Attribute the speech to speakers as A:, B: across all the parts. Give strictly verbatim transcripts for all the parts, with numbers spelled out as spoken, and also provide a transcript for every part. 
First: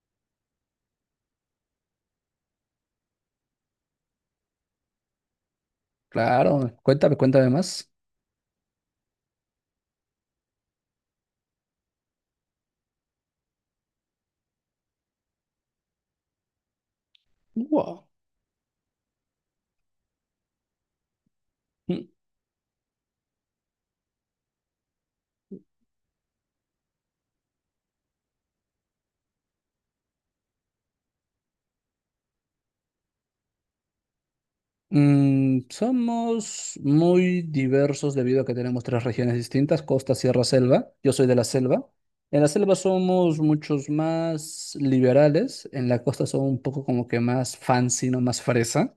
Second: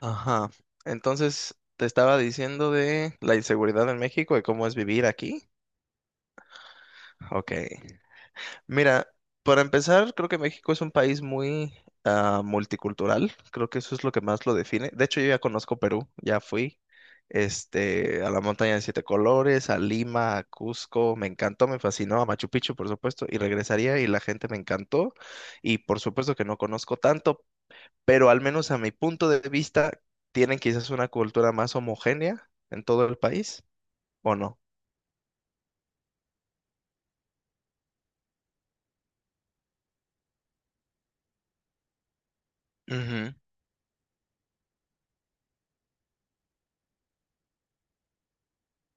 A: Ajá. Entonces, te estaba diciendo de la inseguridad en México y cómo es vivir aquí.
B: Claro, cuéntame, cuéntame
A: Ok.
B: más.
A: Mira, para empezar, creo que México es un país muy ah, multicultural. Creo que eso es lo que más lo define. De hecho, yo ya conozco Perú, ya fui.
B: Wow.
A: Este, a la montaña de siete colores, a Lima, a Cusco, me encantó, me fascinó, a Machu Picchu, por supuesto, y regresaría y la gente me encantó, y por supuesto que no conozco tanto, pero al menos a mi punto de vista, tienen quizás una cultura más homogénea en todo el país, ¿o no?
B: Mm, somos muy diversos debido a que tenemos tres regiones distintas, costa, sierra, selva. Yo soy de la selva. En la selva
A: Ujú,
B: somos muchos más liberales, en la costa son un poco como que más fancy, no más fresa.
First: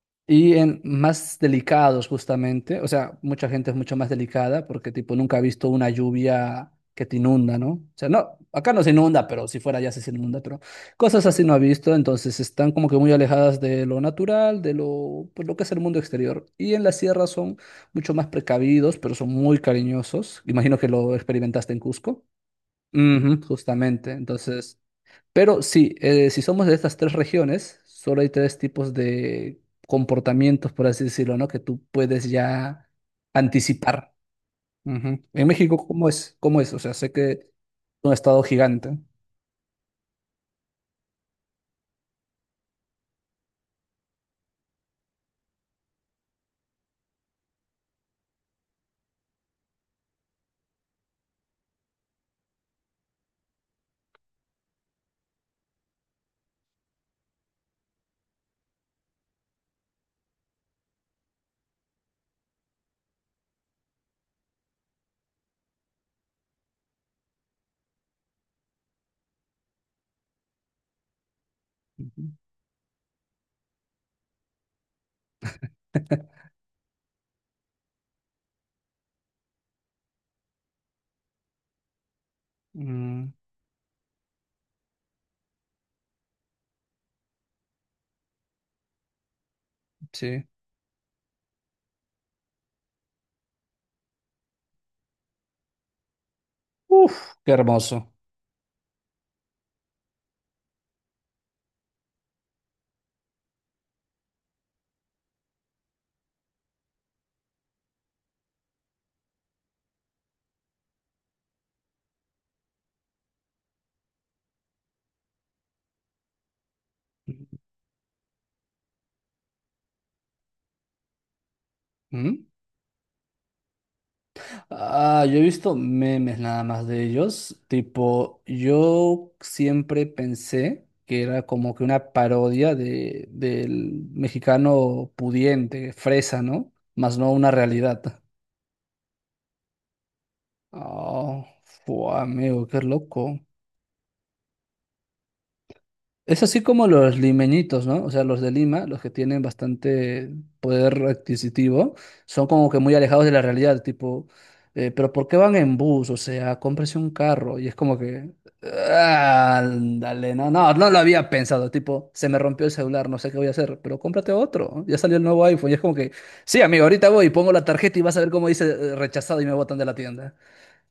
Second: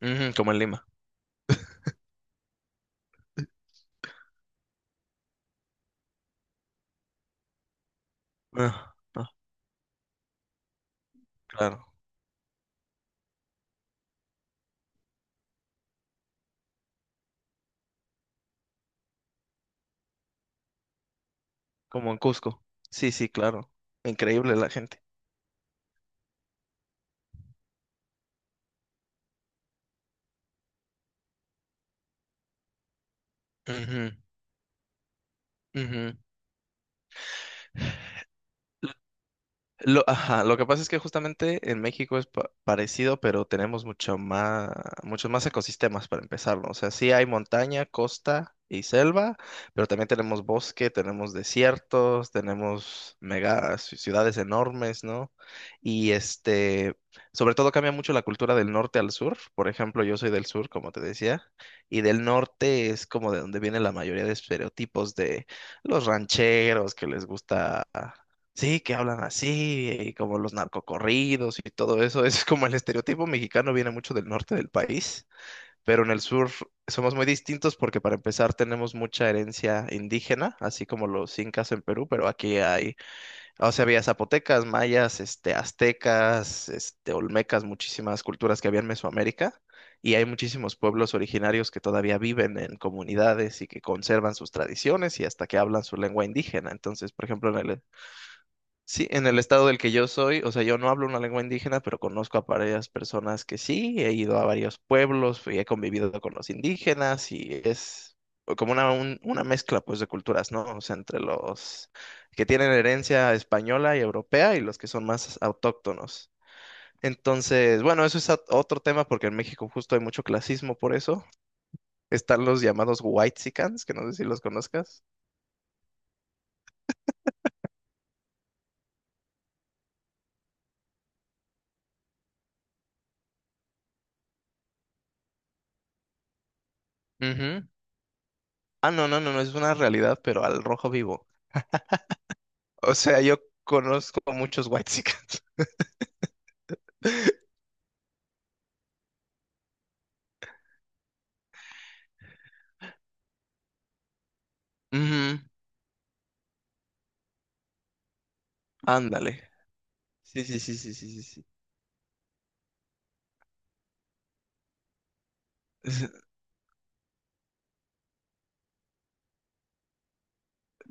A: ujú, como
B: Y
A: en
B: en
A: Lima.
B: más delicados justamente, o sea, mucha gente es mucho más delicada porque tipo nunca ha visto una lluvia que te inunda, ¿no? O sea, no, acá no se
A: Ah,
B: inunda,
A: ah,
B: pero si fuera ya sí se inunda, pero cosas así no ha
A: claro,
B: visto, entonces están como que muy alejadas de lo natural, de lo, pues, lo que es el mundo exterior. Y en la sierra son mucho más precavidos, pero son muy cariñosos. Imagino que lo experimentaste en
A: como en
B: Cusco.
A: Cusco. Sí, sí,
B: Ujú,
A: claro.
B: justamente,
A: Increíble la
B: entonces...
A: gente.
B: Pero sí, eh, si somos de estas tres regiones, solo hay tres tipos de comportamientos, por así decirlo, ¿no? Que tú puedes ya
A: Ujú,
B: anticipar. Ujú. En México, ¿cómo
A: ujú.
B: es? ¿Cómo es? O sea, sé que es un estado gigante.
A: Lo, ajá, lo que pasa es que justamente en México es pa- parecido, pero tenemos mucho más, muchos más ecosistemas para empezar, ¿no? O sea, sí hay montaña, costa y selva, pero también tenemos bosque, tenemos desiertos, tenemos mega ci- ciudades enormes, ¿no? Y este, sobre todo cambia mucho la cultura del norte al sur. Por ejemplo, yo soy del sur, como te decía, y del norte es como de donde viene la mayoría de estereotipos de los rancheros que les gusta. Sí, que hablan así, y como los narcocorridos y todo
B: Ujú.
A: eso. Es como el estereotipo mexicano viene mucho del norte del país, pero en el sur somos muy distintos porque para empezar tenemos mucha herencia indígena, así como los incas en Perú, pero aquí hay,
B: Mm,
A: o sea, había zapotecas, mayas, este, aztecas, este, olmecas, muchísimas culturas que había en Mesoamérica. Y hay
B: sí.
A: muchísimos pueblos originarios que todavía viven en comunidades y que conservan sus tradiciones y hasta que hablan su lengua indígena. Entonces, por
B: Uf,
A: ejemplo,
B: qué
A: en el
B: hermoso.
A: Sí, en el estado del que yo soy, o sea, yo no hablo una lengua indígena, pero conozco a varias personas que sí, he ido a varios pueblos y he convivido con los indígenas y es como una, un- una mezcla pues de culturas, ¿no? O sea, entre los que tienen herencia española y europea y los que son más autóctonos. Entonces, bueno, eso es ot- otro tema porque en México justo hay mucho clasismo por eso.
B: Ujú.
A: Están los llamados whitexicans, que no sé si los conozcas.
B: Ah, yo he visto memes nada más de ellos. Tipo, yo siempre pensé que era como que una parodia de, del mexicano pudiente, fresa, ¿no? Más no una
A: Ujú.
B: realidad.
A: Ah, no, no, no, no, es una realidad, pero al rojo vivo.
B: Oh, fua, amigo, qué
A: O sea,
B: loco.
A: yo conozco a muchos whitexicans.
B: Es así como los limeñitos, ¿no? O sea, los de Lima, los que tienen bastante poder adquisitivo, son como que muy alejados de la realidad, tipo, eh, pero ¿por qué
A: Ujú,
B: van en bus? O sea, cómprese un carro. Y es como que,
A: ándale.
B: "Ah, ándale,
A: Sí,
B: no,
A: sí,
B: no,
A: sí,
B: no
A: sí,
B: lo
A: sí, sí.
B: había
A: Sí.
B: pensado, tipo, se me rompió el celular, no sé qué voy a hacer, pero cómprate otro. ¿No? Ya salió el nuevo iPhone". Y es como que,
A: Es-
B: sí, amigo, ahorita voy y pongo la tarjeta y vas a ver cómo dice, eh, rechazado, y me botan de la tienda.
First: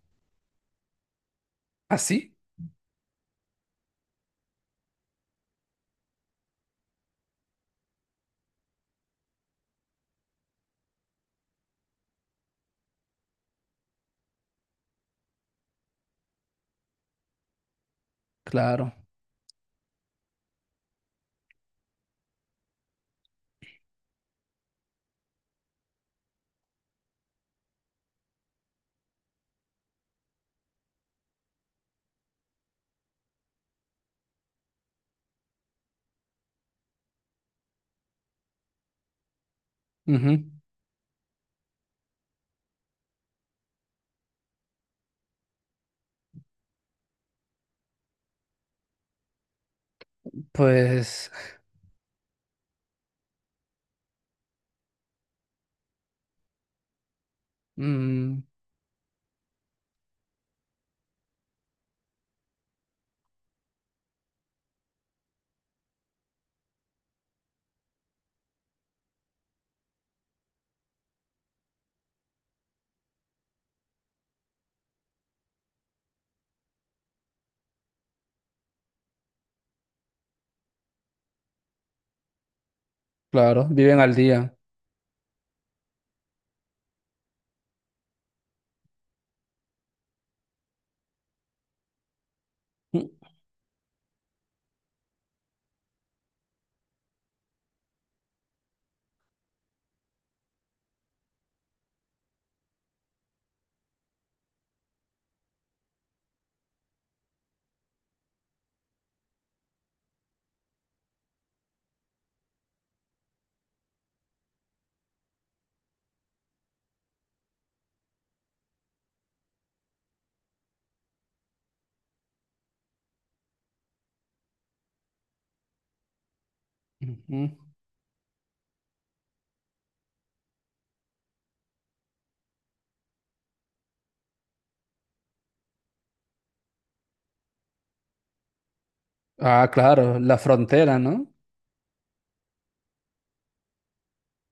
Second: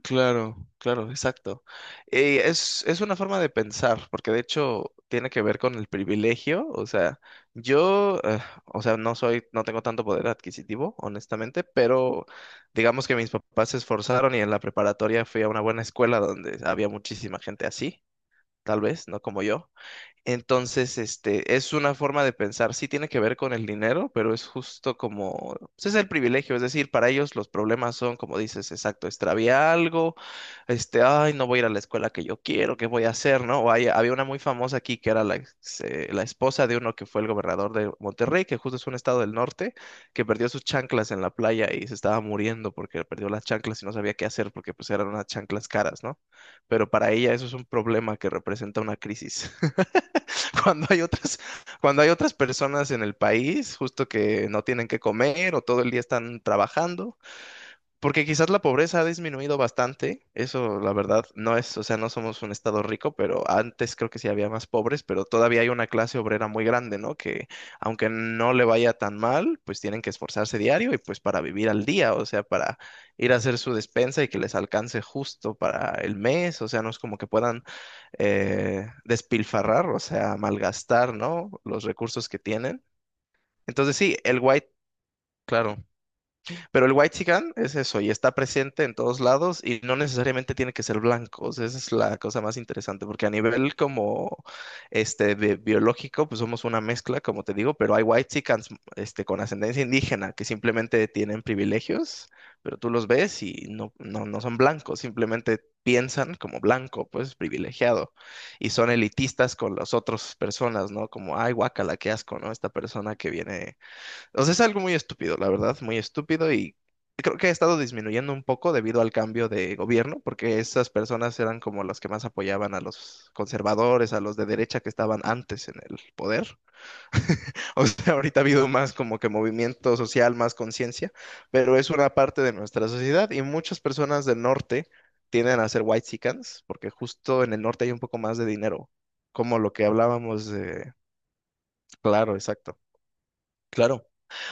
A: Claro, claro, exacto.
B: ¿Ah, sí?
A: Eh, es, es una forma de pensar, porque de hecho tiene que ver con el privilegio. O sea, yo, eh, o sea, no soy, no tengo tanto poder adquisitivo, honestamente, pero digamos que mis papás se esforzaron y en la preparatoria fui a una buena escuela donde había muchísima gente así, tal
B: Claro.
A: vez, no como yo. Entonces, este, es una forma de pensar, sí tiene que ver con el dinero, pero es justo como, ese es el privilegio, es decir, para ellos los problemas son, como dices, exacto, extravié algo, este, ay, no voy a ir a la escuela que yo quiero, ¿qué voy a hacer, no? O hay- había una muy famosa aquí que era la, ex- eh, la esposa de uno que fue el gobernador de Monterrey, que justo es un estado del norte, que
B: Ujú.
A: perdió sus chanclas en la playa y se estaba muriendo porque perdió las chanclas y no sabía qué hacer porque pues eran unas chanclas caras, ¿no? Pero para ella eso es un problema que representa una crisis. Cuando hay
B: Pues,
A: otras, cuando hay otras personas en el país, justo que no tienen que comer o todo el día están trabajando, porque
B: mm,
A: quizás la pobreza ha disminuido bastante, eso la verdad no es, o sea, no somos un estado rico, pero antes creo que sí había más pobres, pero todavía hay una clase obrera muy grande, ¿no? Que aunque no le vaya tan mal, pues tienen que esforzarse diario y pues para vivir al día, o sea, para ir a hacer su despensa y que les alcance justo para el mes, o sea, no es como que puedan eh, despilfarrar, o sea, malgastar, ¿no? Los recursos que tienen.
B: claro,
A: Entonces
B: viven al
A: sí, el
B: día.
A: white, claro. Pero el whitexican es eso, y está presente en todos lados, y no necesariamente tiene que ser blanco. O sea, esa es la cosa más interesante,
B: Ujú.
A: porque a nivel como este bi- biológico, pues somos una mezcla, como te digo, pero hay whitexicans este, con ascendencia indígena que simplemente tienen privilegios, pero tú los ves y no, no, no son blancos, simplemente piensan como blanco, pues privilegiado, y son elitistas con las otras personas, ¿no? Como, ay, guácala, qué asco, ¿no? Esta persona que viene o sea, es algo muy estúpido, la verdad, muy estúpido y creo que ha estado disminuyendo un poco debido al cambio de gobierno, porque esas personas eran como las que más apoyaban a los conservadores, a los de derecha que estaban antes en el poder. O sea, ahorita ha habido más como que movimiento social, más conciencia, pero es una parte de nuestra sociedad y muchas personas del norte tienden a ser whitexicans porque justo en el norte hay un poco más de dinero, como
B: Ah,
A: lo que
B: claro, la
A: hablábamos de...
B: frontera, ¿no?
A: Claro, exacto. Claro,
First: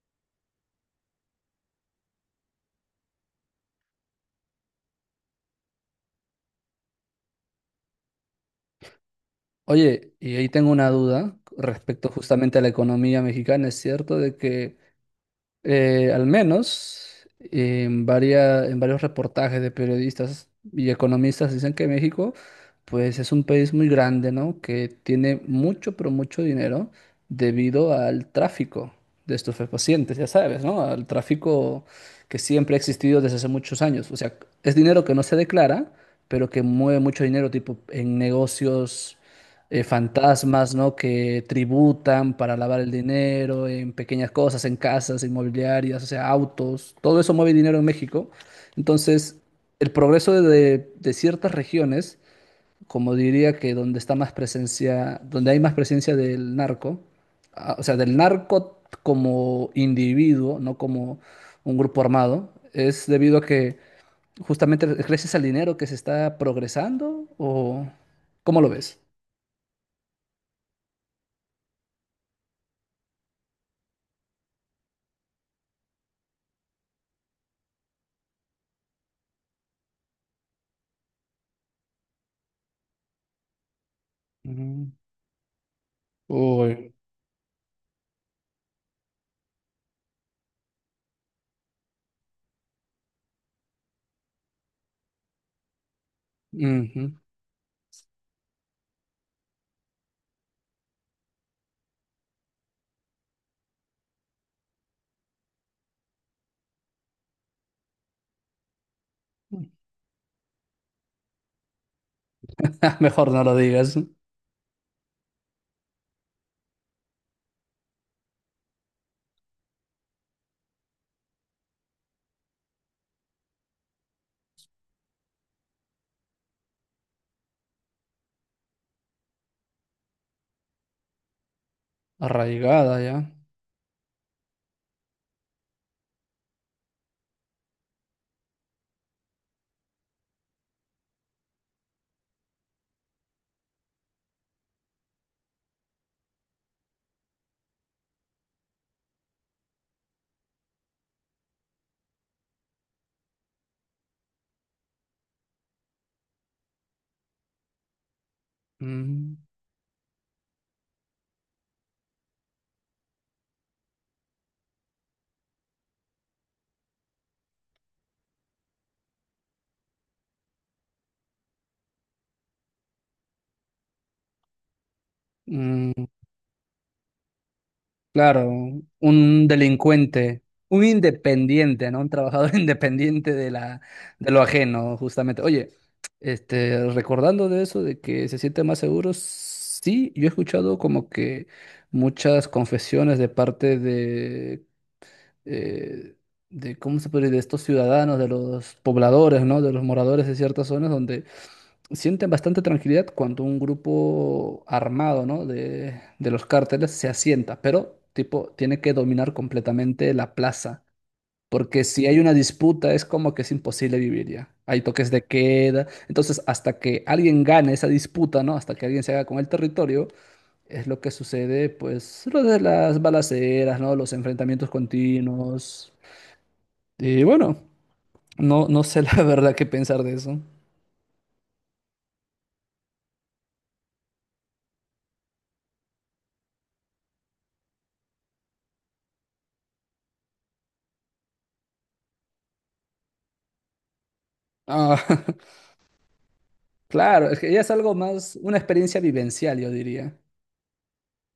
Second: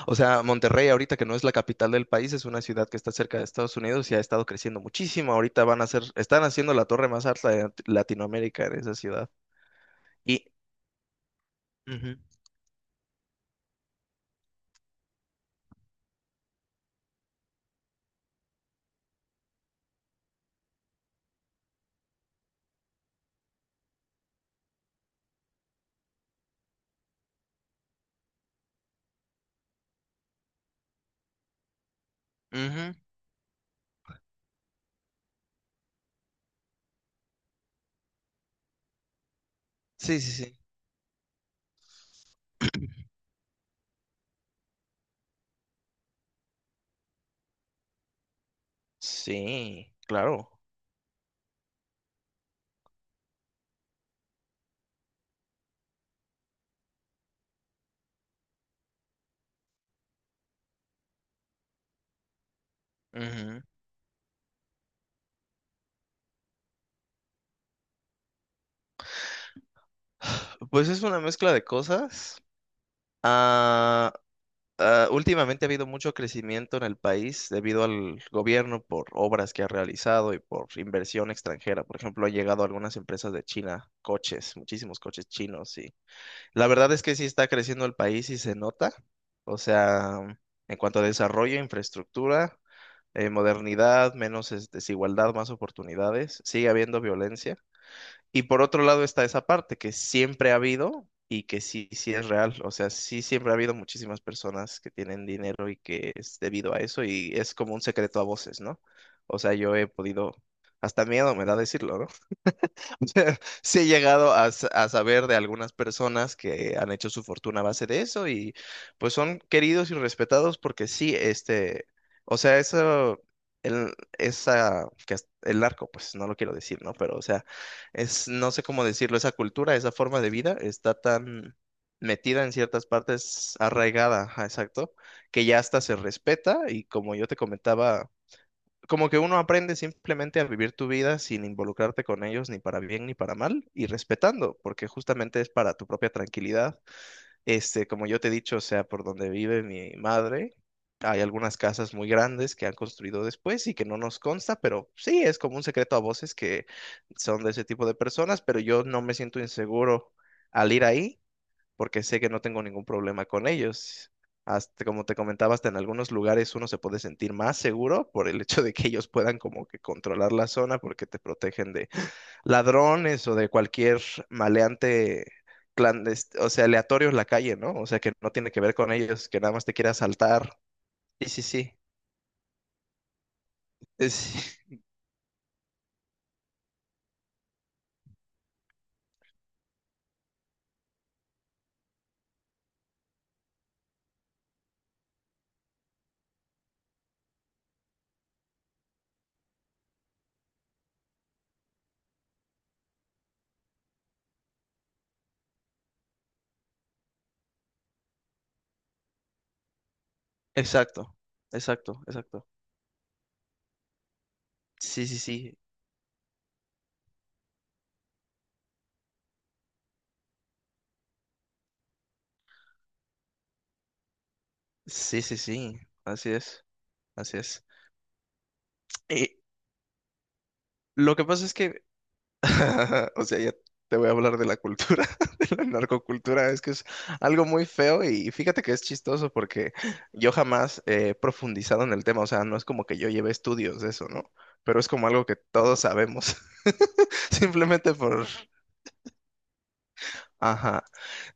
A: o sea, Monterrey ahorita que no es la capital del país, es una ciudad que está cerca de Estados Unidos y ha estado creciendo muchísimo. Ahorita van a hacer, están haciendo la torre más alta de Lat- Latinoamérica en esa ciudad.
B: Oye, y ahí
A: Y,
B: tengo una duda respecto
A: ujú,
B: justamente a la economía mexicana. ¿Es cierto de que eh, al menos en varia- en varios reportajes de periodistas y economistas dicen que México, pues, es un país muy grande, ¿no? Que tiene mucho, pero mucho dinero debido al tráfico de estupefacientes, ya sabes, ¿no? Al tráfico que siempre ha
A: ujú,
B: existido desde hace muchos años. O sea, es dinero que no se declara, pero que mueve mucho dinero, tipo en negocios eh,
A: sí, sí, sí.
B: fantasmas, ¿no? Que tributan para lavar el dinero en pequeñas cosas, en casas, inmobiliarias, o sea, autos, todo eso mueve dinero en México. Entonces, el
A: Sí,
B: progreso
A: claro.
B: de, de ciertas regiones, como diría que donde está más presencia, donde hay más presencia del narco, ah, o sea, del narco como individuo, no como un grupo armado, es debido a
A: Ujú.
B: que justamente gracias al dinero que se está progresando, o ¿cómo lo ves?
A: Pues es una mezcla de cosas. Ah, ah, últimamente ha habido mucho crecimiento en el país debido al gobierno por obras que ha realizado y por inversión extranjera. Por ejemplo, han llegado algunas empresas de China, coches, muchísimos coches chinos y la verdad
B: Uy,
A: es que sí está creciendo el país y se nota. O sea, en cuanto a desarrollo, infraestructura, eh, modernidad, menos es- desigualdad, más oportunidades, sigue habiendo
B: ujú.
A: violencia. Y por otro lado está esa parte que siempre ha habido y que sí, sí es real. O sea, sí siempre ha habido muchísimas personas que tienen dinero y que es debido a eso y es como un secreto a voces, ¿no? O sea, yo he podido, hasta miedo me da decirlo, o
B: Mejor
A: sea,
B: no lo
A: sí he
B: digas.
A: llegado a, sa- a saber de algunas personas que han hecho su fortuna a base de eso y pues son queridos y respetados porque sí, este, o sea, eso, el, esa, que es- el narco, pues no lo quiero decir, ¿no? Pero, o sea, es, no sé cómo decirlo, esa cultura, esa forma de vida está tan metida en ciertas
B: Arraigada ya.
A: partes, arraigada, ajá, exacto, que ya hasta se respeta y como yo te comentaba como que uno aprende simplemente a vivir tu vida sin involucrarte con ellos ni para bien ni para mal y respetando, porque justamente es para tu propia tranquilidad. Este, como yo te he dicho, o sea, por donde vive mi madre, hay algunas casas muy grandes que han construido después y que no nos consta, pero sí, es como un secreto a voces que son de ese tipo de personas, pero yo no me
B: Mm,
A: siento inseguro al ir ahí porque sé que no tengo ningún problema con ellos. Hasta, como te comentaba, hasta en algunos lugares uno se puede sentir más seguro por el hecho de que ellos puedan como que controlar la zona porque te protegen de ladrones o de cualquier maleante
B: mm,
A: clandestino, o sea, aleatorio en la calle, ¿no? O sea, que no
B: claro,
A: tiene que ver con ellos, que
B: un
A: nada más te quiere
B: delincuente,
A: asaltar.
B: un
A: Sí, sí, sí.
B: independiente, ¿no? Un trabajador independiente de la, de lo
A: Es-
B: ajeno, justamente. Oye, este, recordando de eso, de que se siente más seguro, sí, yo he escuchado como que muchas confesiones de parte de, eh, de ¿cómo se puede decir? De estos ciudadanos, de los pobladores, ¿no? De los moradores de ciertas zonas donde sienten bastante tranquilidad cuando un grupo armado, ¿no? de, de los cárteles se asienta, pero tipo tiene que dominar completamente la plaza,
A: exacto,
B: porque
A: exacto,
B: si hay una
A: exacto.
B: disputa es como que es imposible vivir ya. Hay
A: Sí,
B: toques
A: sí,
B: de
A: sí.
B: queda, entonces hasta que alguien gane esa disputa, ¿no? Hasta que alguien se haga con el territorio, es lo que sucede, pues, lo de las balaceras, ¿no? Los enfrentamientos
A: Sí, sí, sí.
B: continuos.
A: Así es,
B: Y
A: así
B: bueno,
A: es.
B: no, no sé la
A: Y
B: verdad qué pensar de eso.
A: lo que pasa es que o sea, ya te voy a hablar de la cultura, de la narcocultura. Es que es algo muy feo y fíjate que es chistoso porque yo jamás he profundizado en el tema. O sea, no es como que yo lleve estudios de eso, ¿no? Pero es
B: Ah,
A: como algo que todos sabemos.
B: claro, es que ya es
A: Simplemente
B: algo
A: por...
B: más, una experiencia vivencial, yo diría.
A: Ajá.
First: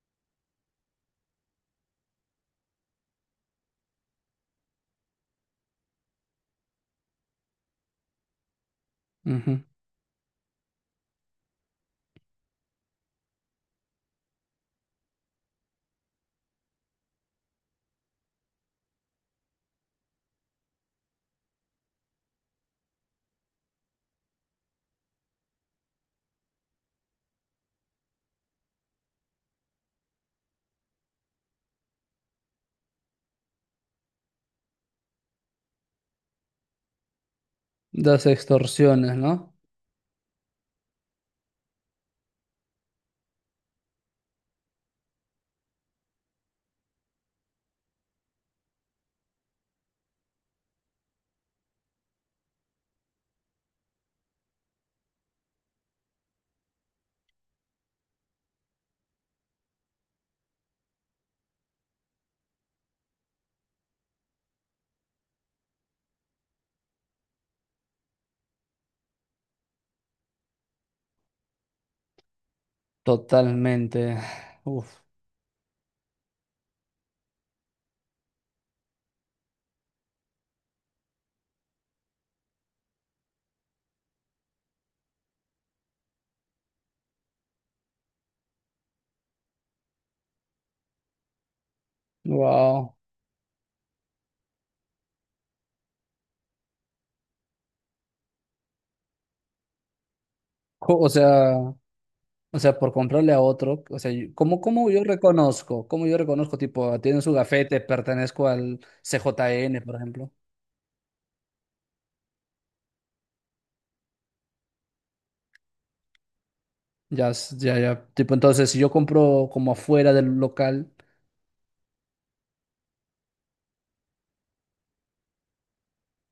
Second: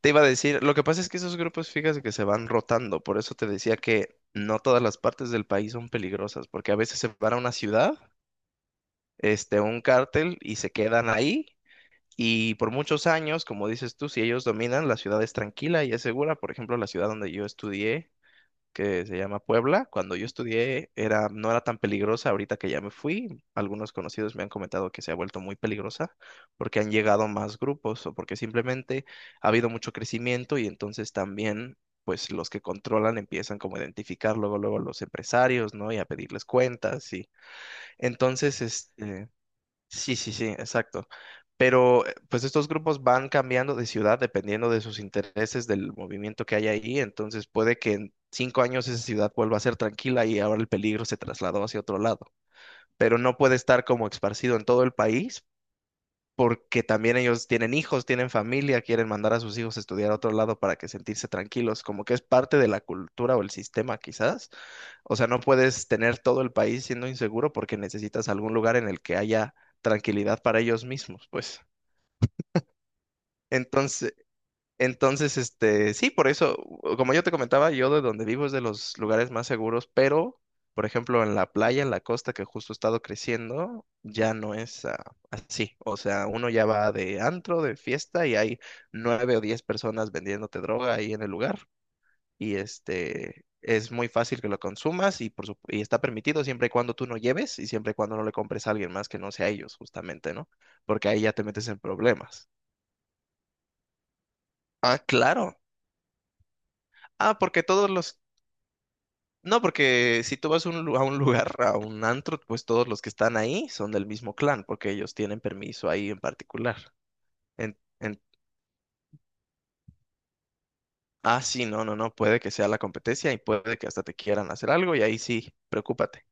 A: Te iba a decir, lo que pasa es que esos grupos, fíjate que se van rotando. Por eso te decía que no todas las partes del país son peligrosas, porque a veces se van a una ciudad,
B: Ujú.
A: este, un cártel y se quedan ahí y por muchos años, como dices tú, si ellos dominan, la ciudad es tranquila y es segura. Por ejemplo, la ciudad donde yo estudié, que se llama Puebla, cuando yo estudié era, no era tan peligrosa. Ahorita que ya me fui, algunos conocidos me han comentado que se ha vuelto muy peligrosa porque han llegado más grupos o porque simplemente ha habido mucho crecimiento y entonces también, pues los que controlan empiezan como a identificar luego, luego a los empresarios, ¿no? Y a pedirles cuentas y
B: Las
A: entonces,
B: extorsiones,
A: este,
B: ¿no?
A: sí, sí, sí, exacto. Pero eh, pues estos grupos van cambiando de ciudad dependiendo de sus intereses, del movimiento que hay ahí. Entonces puede que en cinco años esa ciudad vuelva a ser tranquila y ahora el peligro se trasladó hacia otro lado. Pero no puede estar como esparcido en todo el país porque también ellos tienen hijos, tienen familia, quieren mandar a sus hijos a estudiar a otro lado para que sentirse tranquilos, como que es parte de la cultura o el sistema quizás. O sea, no puedes tener todo el país siendo inseguro porque necesitas algún lugar en el que haya tranquilidad para ellos mismos, pues.
B: Totalmente. Uf,
A: Entonces, este, sí, por eso, como yo te comentaba, yo de donde vivo es de los lugares más seguros, pero, por ejemplo, en la playa, en la costa, que justo he estado creciendo, ya no es ah, así. O sea, uno ya va de antro, de fiesta, y hay nueve o diez personas vendiéndote droga ahí en el lugar. Y
B: wow.
A: este, es muy fácil que lo consumas y, por sup- y está permitido siempre y cuando tú no lleves y siempre y cuando no le compres a alguien más que no sea ellos, justamente, ¿no?
B: Co-
A: Porque
B: O
A: ahí ya te
B: sea,
A: metes en problemas.
B: o sea, por comprarle a otro, o sea, yo- ¿cómo, cómo
A: Ah,
B: yo
A: claro.
B: reconozco? ¿Cómo yo reconozco, tipo, tiene su
A: Ah, porque
B: gafete,
A: todos los...
B: pertenezco al
A: No,
B: C J N, por
A: porque
B: ejemplo?
A: si tú vas a un, lu- a un lugar, a un antro, pues todos los que están ahí son del mismo clan, porque ellos tienen permiso ahí en particular.
B: Ya, s- ya,
A: En,
B: ya.
A: en-
B: Tipo, entonces, si yo compro como afuera del local,
A: ah, sí, no, no, no, puede que sea la competencia y puede que hasta te quieran hacer algo y ahí sí, preocúpate.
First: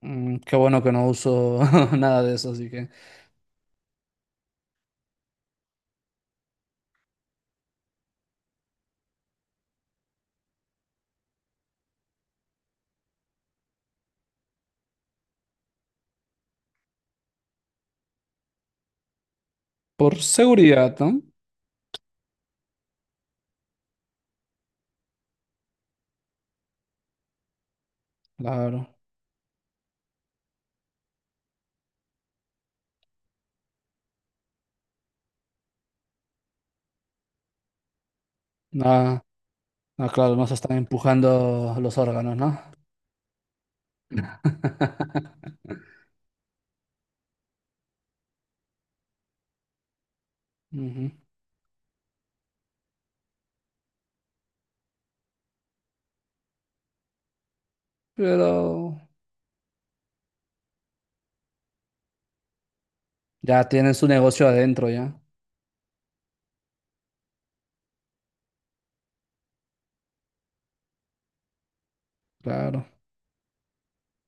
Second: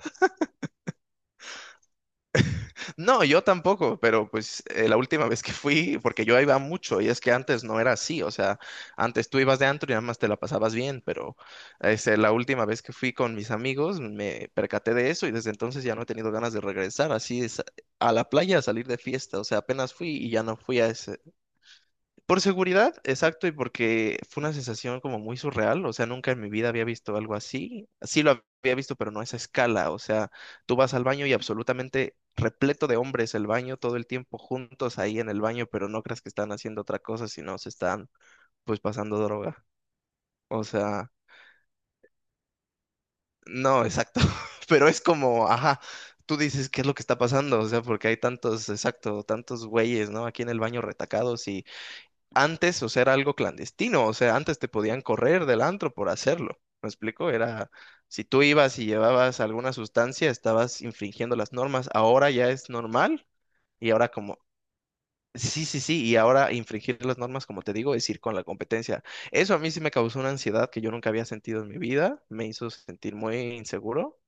B: mm, qué bueno que no uso nada de eso, así que.
A: No, yo tampoco, pero pues eh, la última vez que fui, porque yo iba mucho, y es que antes no era así, o sea, antes tú ibas de antro y nada más te la pasabas bien, pero este, la última vez que fui con mis amigos me percaté de eso y desde entonces ya no he tenido ganas de regresar así es, a la playa a salir de fiesta, o sea, apenas fui
B: Por
A: y ya no fui a
B: seguridad, ¿no?
A: ese, por seguridad, exacto, y porque fue una sensación como muy surreal, o sea, nunca en mi vida había visto algo así. Sí lo había
B: Claro.
A: visto, pero no a esa escala, o sea, tú vas al baño y absolutamente repleto de hombres el baño todo el tiempo juntos ahí en el baño, pero no creas que están haciendo otra cosa, sino se están pues pasando
B: Nada.
A: droga.
B: Ah, claro, no se
A: O
B: están
A: sea,
B: empujando los órganos, ¿no?
A: no, exacto, pero es como, ajá, tú dices, ¿qué es lo que está pasando? O sea, porque hay tantos, exacto, tantos güeyes, ¿no? Aquí en el baño
B: Ujú.
A: retacados antes, o sea, era algo clandestino, o sea, antes te podían correr del antro por hacerlo, ¿me explico? Era, si tú ibas y
B: Pero
A: llevabas alguna sustancia, estabas infringiendo las normas, ahora ya es normal
B: ya
A: y
B: tienen su
A: ahora como,
B: negocio adentro, ya.
A: sí, sí, sí, y ahora infringir las normas, como te digo, es ir con la competencia. Eso a mí sí me causó una ansiedad que yo nunca había sentido en mi vida, me hizo
B: Claro.
A: sentir muy inseguro.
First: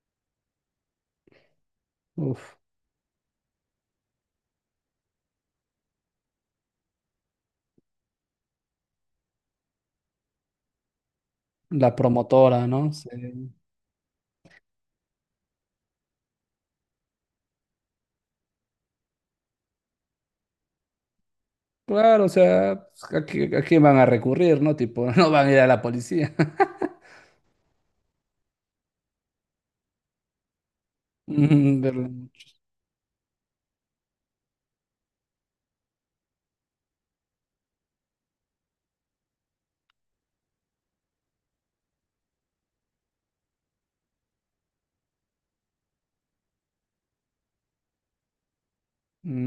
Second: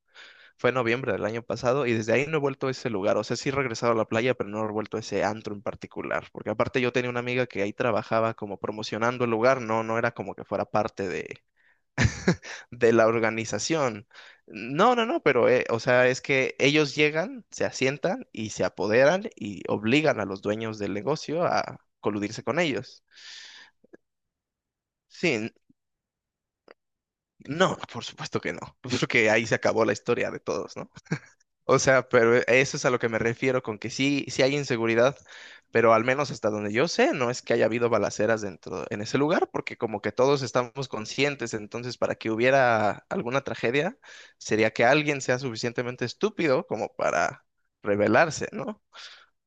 A: Fue en noviembre del año pasado y desde ahí no he
B: Uf.
A: vuelto a ese lugar. O sea, sí he regresado a la playa, pero no he vuelto a ese antro en particular. Porque aparte yo tenía una amiga que ahí trabajaba como promocionando el lugar, no, no era como que fuera parte de,
B: La promotora, ¿no?
A: de la
B: Sí.
A: organización. No, no, no, pero eh, o sea, es que ellos llegan, se asientan y se apoderan y obligan a los dueños del negocio a
B: Claro, o
A: coludirse con
B: sea,
A: ellos.
B: pues, ¿a qui- a quién van a recurrir, no? Tipo, no
A: Sí,
B: van a
A: n-
B: ir a la policía.
A: no, por supuesto que no. Porque ahí se acabó la historia de todos, ¿no? O
B: Mm,
A: sea,
B: pero...
A: pero e, eso es a lo que me refiero con que sí, sí hay inseguridad, pero al menos hasta donde yo sé, no es que haya habido balaceras dentro en ese lugar, porque como que todos estamos conscientes, entonces para que hubiera alguna tragedia, sería que alguien sea suficientemente estúpido como para rebelarse, ¿no?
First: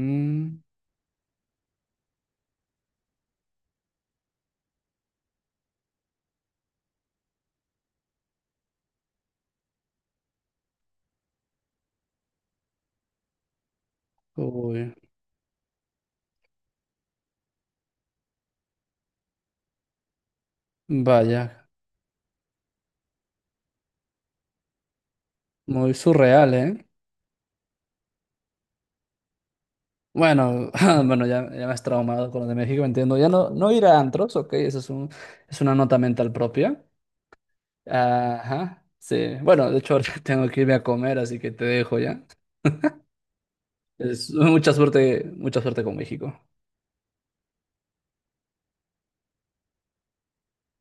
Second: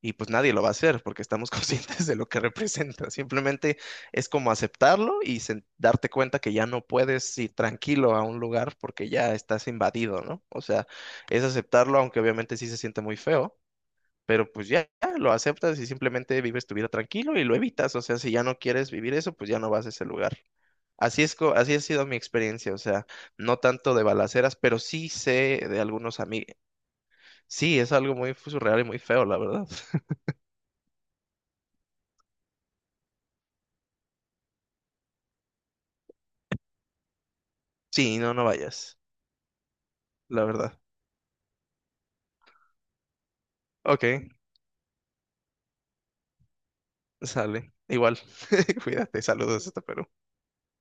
A: Y pues nadie lo va a hacer porque estamos conscientes de lo que representa. Simplemente es como aceptarlo y sen- darte cuenta que ya no puedes ir tranquilo a un lugar porque ya estás invadido, ¿no? O sea, es aceptarlo, aunque obviamente sí se siente muy feo, pero pues
B: uy,
A: ya, ya lo aceptas y simplemente vives tu vida tranquilo y lo evitas. O sea, si ya no quieres vivir eso, pues ya no vas a ese lugar. Así es, co-
B: vaya,
A: así ha sido mi experiencia, o sea, no tanto de balaceras, pero sí sé de
B: muy
A: algunos
B: surreal,
A: amigos.
B: ¿eh?
A: Sí, es algo muy surreal y muy feo, la verdad.
B: Bueno, bueno, ya, ya me has traumado con lo de México, entiendo. Ya no, no ir a antros, ok, eso es un, es una nota mental propia.
A: Sí, no, no
B: Ajá,
A: vayas.
B: sí. Bueno, de hecho, ahorita
A: La
B: tengo que
A: verdad.
B: irme a comer, así que te dejo ya.
A: Ok,
B: Es, mucha suerte, mucha suerte con México.
A: sale. Igual, cuídate, saludos hasta Perú.